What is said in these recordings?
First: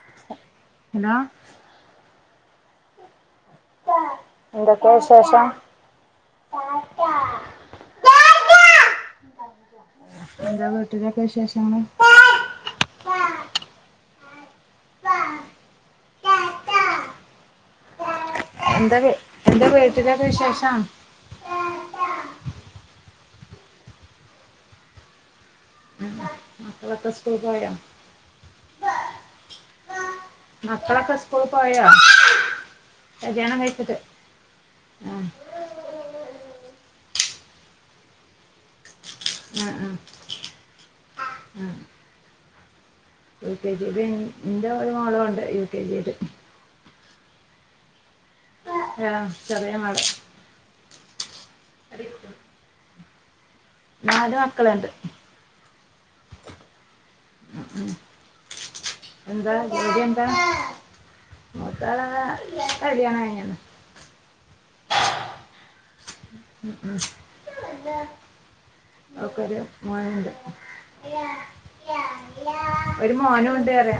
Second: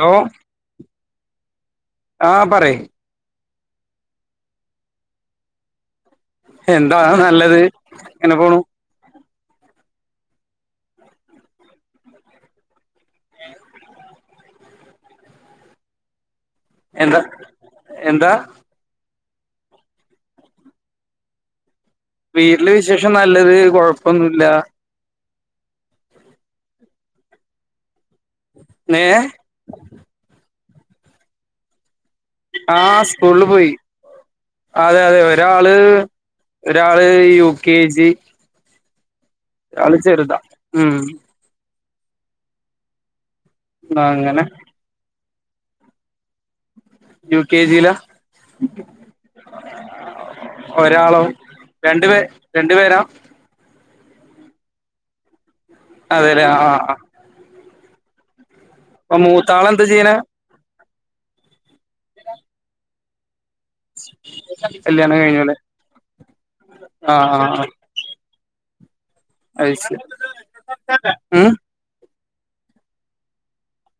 Hello എന്നാ ആ... പറയ് എന്തൊക്കെ, വിശേഷം. എന്താനല്ലതിങ്ങനെ പോണു എന്താ വീട്ടിലൊക്കെ വിശേഷം എന്താ.. എന്താ എന്താവീ, എന്താ വീട്ടിലൊക്കെ വിശേഷം വീട്ടിലുവിശേഷം നല്ലത് കുഴപ്പമൊന്നുമില്ല. ഉം... മക്കളൊക്കെ സ്കൂളിൽപോയോ ഏ മക്കളൊക്കെ സ്കൂളിൽ പോയോ? ആ.. കല്യാണം സ്കൂളിൽപോയി. കഴിച്ചിട്ട് ആ അതെയതെ ഒരാള്, ഒരാ ഇപ്പം യു. കെ. ജി ആ ആ രാള് ചെറുത, ഉം... ആ യു. കെ. ജിയില് അങ്ങനെ എന്റെയൊരു മോളുമുണ്ട് യു. കെ. ജിയില് യു. കെ. ജിയിലാ ആ.. ചെറിയമകളാ ഒരാളോ, രണ്ടുപേ... രണ്ടു പേരോ നാലുമക്കളുണ്ട് അതയല്ലേ, അ... ആ എന്താ, മൂത്താള് ജോലി ചെയ്യണെ എന്താ [inaudible] കല്യാണം കഴിഞ്ഞോ കല്യാണം കഴിഞ്ഞതല്ലേ ഓൾക്കൊരു, അത് ശരി മോനുണ്ട് ഉം ഒരു മോനുമുണ്ടുവേറെ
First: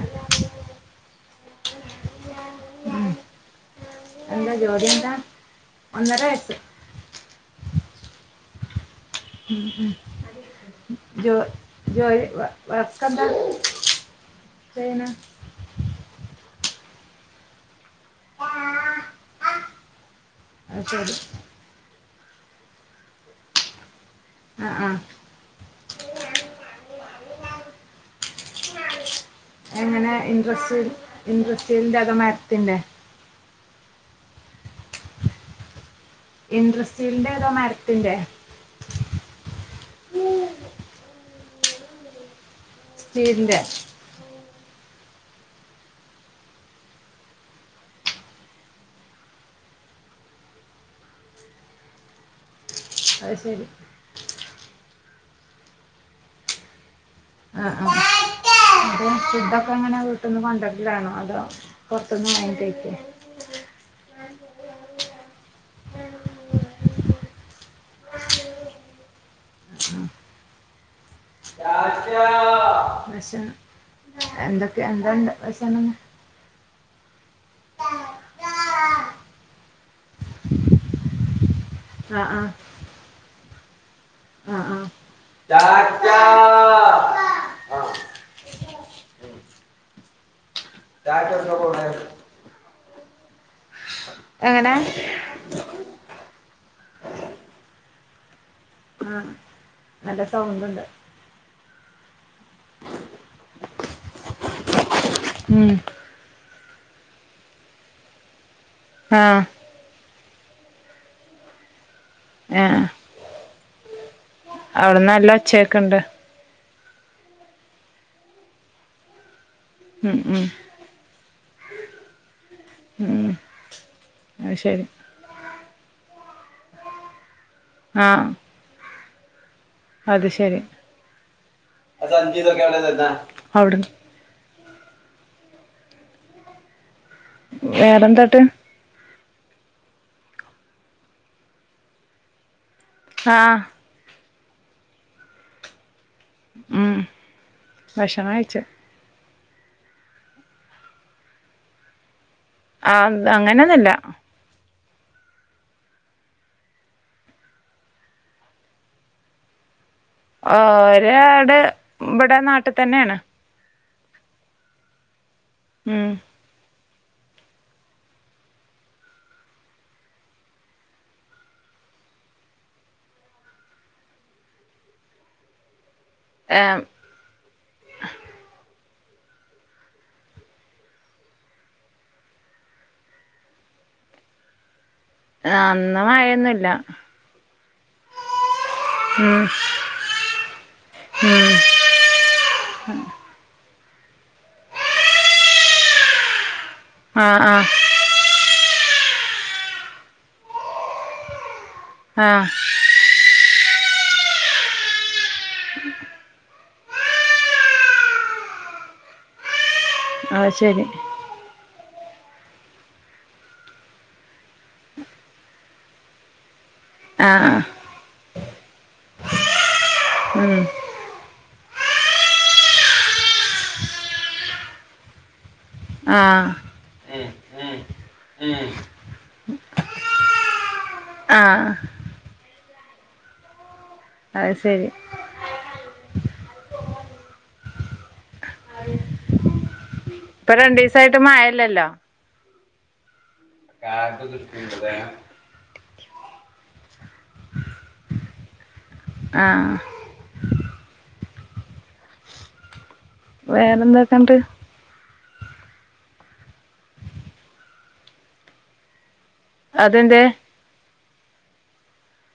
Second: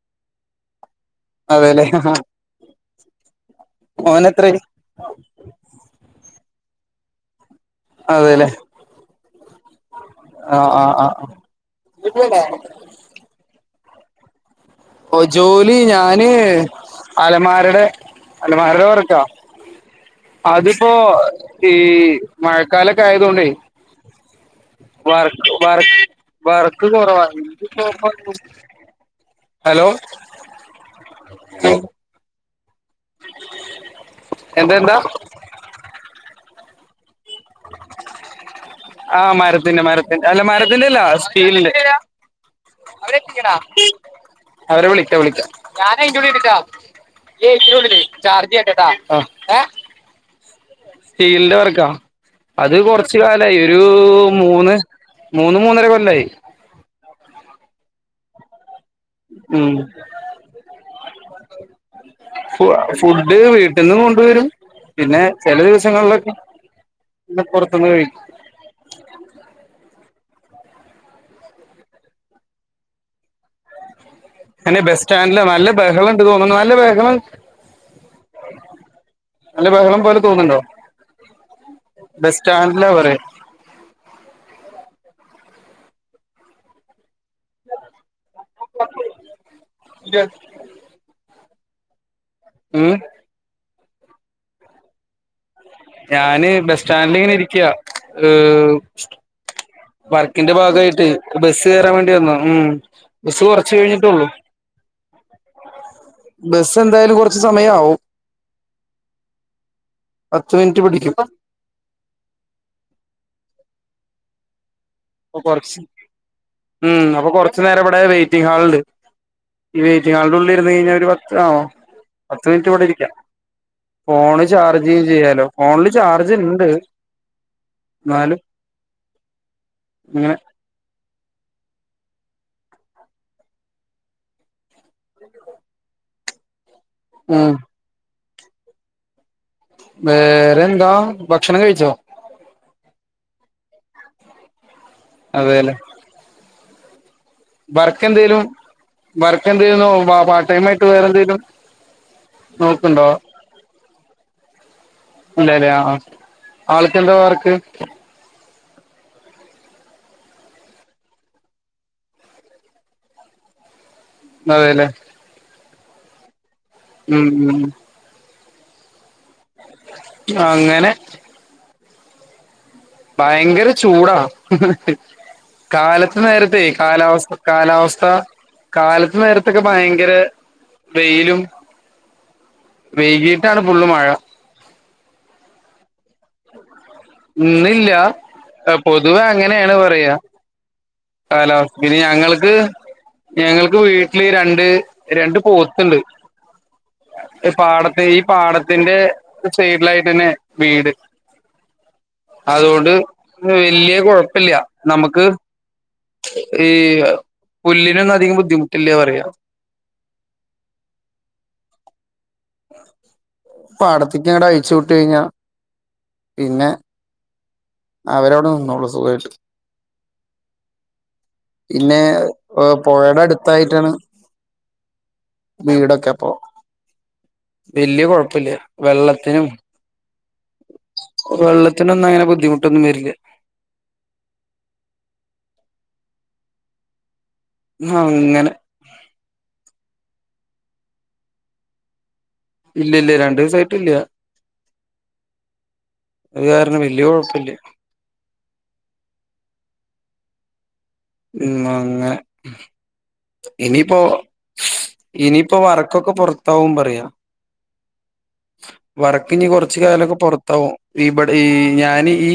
അതെയല്ലേ ഉം.. എന്താ, ജോലിയെന്താ ഒന്നരവയസ്സ് അതെയല്ലേ ഉം ഉം ജോ ജോലി ആഹ് വർക്ക്ക്കെന്താ ഓ ജോലി ഞാന് അലമാരെടെ അലമാരെടെവർക്കാ ആ, അതിപ്പോ ശരി ഈ മഴക്കാലൊക്കെ ആയതു കൊണ്ടേ ആ ആ വർക്കു വർക്ക് വർക്കു കെറവാ ഇതിപ്പം [unintelligible] എങ്ങനെയാ ഇൻട്രസ്റ്റ് ഇൻട്രസ്റ്റ് സ്റ്റീലിന്റെ അലമാരത്തിന്റെ എന്തായെന്താ ഇൻട്രസ്റ്റ് ആ മരത്തിനു മരത്തിന്റെ മരത്തിന്റെ അല്ല സ്റ്റീലിന്റെ സ്റ്റീലിന്റെ അവരെ വിളി വിളിക്കാം ഞാനതിന്റെ നുള്ളിയിരിക്കാം ഏ സി യുടെ ഉള്ളിലെ ചാർജ് ചെയ്യ്ക്കിട്ടട്ടാ അ ഏ സ്റ്റീലിന്റെ വർക്കാ അതു കെറച്ചു അത് കാലാ ശരി യായിയൊരു മൂന്ന് മൂന്ന്മൂന്നര കൊല്ലയായി ആ ആ ഉം ഫുഡൊക്കെയെങ്ങനെ വീട്ടീന്നു കൊണ്ടുവരിലാണോ അതോ പുറത്തുനിന്ന് വാങ്ങി ഫു കഴിക്കേ ഫുഡ് വീട്ടിൽനിന്നും കൊണ്ടുവരും. പിന്നെ ചെല ദിവസങ്ങളിലൊക്കെ. പിന്നെ പുറത്തുനിന്നുകഴിക്കും റ്റാറ്റ [unintelligible] എന്നാ ബസ്സ്റ്റാൻഡില് നല്ല ബഹളമുണ്ടെന്നു തോന്നുന്നു. നല്ല ബഹളം നല്ല ബഹളം പോലെ തോന്നുന്നുണ്ടോ ആ ബസ് സ്റ്റാൻഡില വരെ ആ ആ റ്റാറ്റ ആ ഉ ഡ റ്റാറ്റ എവിടെ നിന്നാ പോകുന്നേ ഉം എങ്ങനെ ഞാന് ബസ് സ്റ്റാൻഡിലിങ്ങനെ ഇരിക്കുക ഹ് ആഹ് നല്ല വർക്കിന്റെ സൗണ്ട്ണ്ട് ഭാഗവായിട്ട് ബസ് കേറാൻ വേണ്ടി വന്നതാ ഉം ബസ് കെറച്ച് കഴിഞ്ഞിട്ടേയുള്ളു ഉം ബസ് ഇപ്പം എന്തായാലും കെറച്ച് സമയം ആവും ആ പത്ത് മിനിറ്റ് പിടിക്കും ആ അവിടുന്ന് നല്ല ചെക്ക് കൊറച്ച് ഇണ്ട് ഉം അപ്പൊ കൊറച്ചു നേരം ഇവിടെ വെയ്റ്റിംഗ് ഹാളില് ഈ വെയിറ്റിംഗ് ഉം ഉം ഹാളിനുള്ളിൽ ഇരുന്നു കഴിഞ്ഞാൽ ഒരു പത്ത് ആ ഓ പത്ത് മിനിറ്റ് കൂടെ ഇരിക്കാം ഉം ഫോണ് അത് ശരി ചാർജ് ചെയ്യാലോ ഫോണില് ചാർജ് ഇണ്ട് ആ അത് ഇങ്ങനെ ശരി ആ സഞ്ചിയിത്തെക്കെ അവിടുന്ന് എടുത്തേ അവിടുന്ന് വീട്ടിപോ വേറെയെന്താട്ട് വേറെ എന്താ ഭക്ഷണം കഴിച്ചോ ആ അതേല്ലേ ഉം വർക്ക് ഭക്ഷണം എന്തേലും കഴിച്ചു വർക്ക് എന്തോ പാർട്ട് ടൈ ആയിട്ട് വേറെന്തേലും ആ അങ്ങനെ ഒന്നല്ല ഉണ്ടല്ലേ അവളക്കെന്താ വേർക്ക് ഒരാട് ഇവിടെ നാട്ടിൽ തന്നെയാണ് അതേല്ലെ ഉം ഉം ഉം അങ്ങനെ ഭയങ്കര ചൂടാ കാലത്ത് ഇ നേരത്തെ ഏഹ് കാലാവസ്ഥ കാലാവസ്ഥ കാല നേരത്തൊക്കെ ഭയങ്കര വെയിലും വൈകിട്ടാണ് പള്ള് മഴ ആഹ ഇന്നില്ല പൊതുവെ ഉം അങ്ങനെയാണ് പറയാ ഉം ഹലോ പിന്നെ ഞങ്ങൾക്ക് ഞങ്ങൾക്ക് എക്ക് വീട്ടില് രണ്ട് രണ്ട് പോത്തണ്ട് ആഹ് ആഹ് പാടത്തെ ഈ പാടത്തിന്റെ സൈഡിലായിട്ട് തന്നെ വീട് ആഹ് അതുകൊണ്ട് വലിയ കുഴപ്പില്ല നമുക്ക് ഈ പുല്ലിനൊന്നും അധികം ബുദ്ധിമുട്ടില്ല പറയാ ആഹ ശരി പാടത്തക്ക് ഇങ്ങടെ അയച്ചു വിട്ട കഴിഞ്ഞാ പിന്നെ ആഹ അവരോട് നിന്നോള്ളൂ സുഖു ഉം പിന്നെ പുഴയുടെ അടുത്തായിട്ടാണ് വീടൊക്കെപ്പോ ആഹ് വല്യ കൊഴപ്പില്ല വെള്ളത്തിനും ആഹ് വെള്ളത്തിനൊന്നും അങ്ങനെ ബുദ്ധിമുട്ടൊന്നും വരില്ല അത് ശരി ആഹ ഇങ്ങനെ ഇപ്പൊ രണ്ടു ദിവസായിട്ട് മഴല്ലല്ലോ ഇല്ല ഇല്ല രണ്ട് ദിവസായിട്ട് െ ഇല്ല ആക്ക ദൃഷ്ടിണ്ട്ത [unintelligible] അത് കാരണം വല്ിയ കുഴപ്പില്ല ആ ഉ അങ്ങ ഇനിപ്പോ വേറെന്തൊക്കെണ്ട് ഇനിയിപ്പോൊ വർക്കൊക്കെ പൊറത്താവും പറയാ വർ ഇനി കുറച്ച കാലൊക്കെ അതെന്തേ പൊറത്താവും ഇവിടെ ഈ ഞാൻ ഈ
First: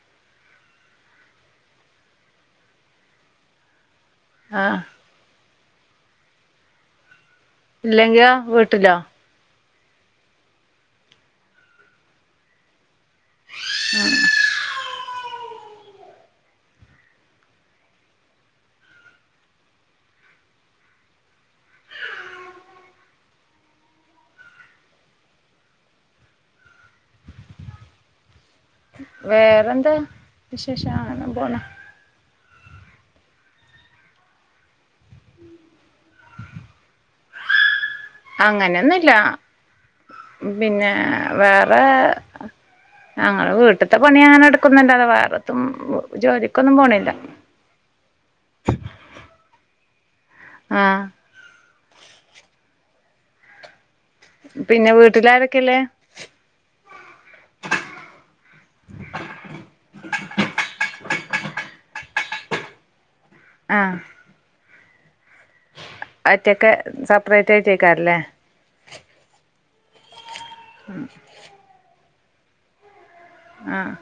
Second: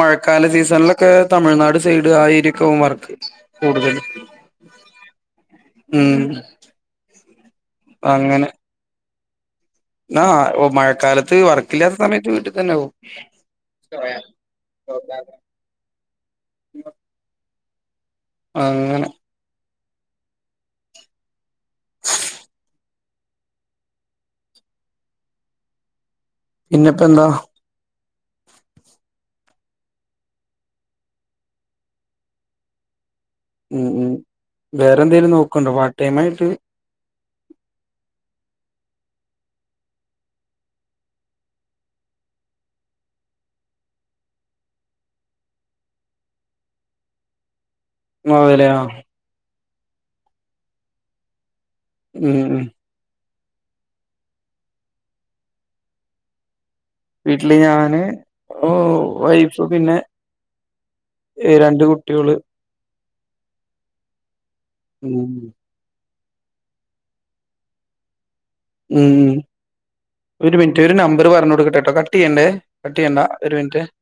മഴക്കാല സീസണിലൊക്കെ തമിഴ്നാട് സൈഡ് ആ ഏരിയൊക്കെ വർ കൂടുതൽ ആഹ ഉം ഇല്ലെങ്കിലോ അങ്ങനെ വീട്ടിലോ ആ മഴക്കാലത്ത് വർക്കില്ലാത്ത സമയത്ത് വീട്ടിൽ തന്നെ ആവും യ അങ്ങനെ [unintelligible] പിന്നെപ്പ എന്താ വേറെന്താ വിശേഷം അങ്ങനെ പോണ ഉം ഉം വേറെ എന്തെലും നോക്കണ്ടോ പാർട്ട ടൈം ആയിട്ട് അങ്ങനെയൊന്നുംല്ല പിന്നെ വേറെ ഞങ്ങെ വീട്ടത്തെ പണി അങ്ങനെ എടുക്കുന്നുണ്ട അ വേറെത്തും ജോലിക്കൊന്നും പോണില്ല [unintelligible] ആ ആ ഉ ഉ പിന്നെ വീട്ടിലാരൊക്കെള്ളേ വീട്ടില് ഞാന് ഓ വൈഫ് പിന്നെ രണ്ട് കുട്ടികള് ആഹ ഉം ഒറ്റക്കെ സപ്പറേറ്റ് ആയിട്ടേക്കാരല്ലേ ഉം ഒരു മിനിറ്റ് ഒരു നമ്പറ് പറഞ്ഞു കൊടുക്കട്ടെ കേട്ടോ കട്ട് ചെയ്യണ്ടേ ട്ട് ചെയ്യണ്ട ഒരു മിനുറ്റേ ആഹ്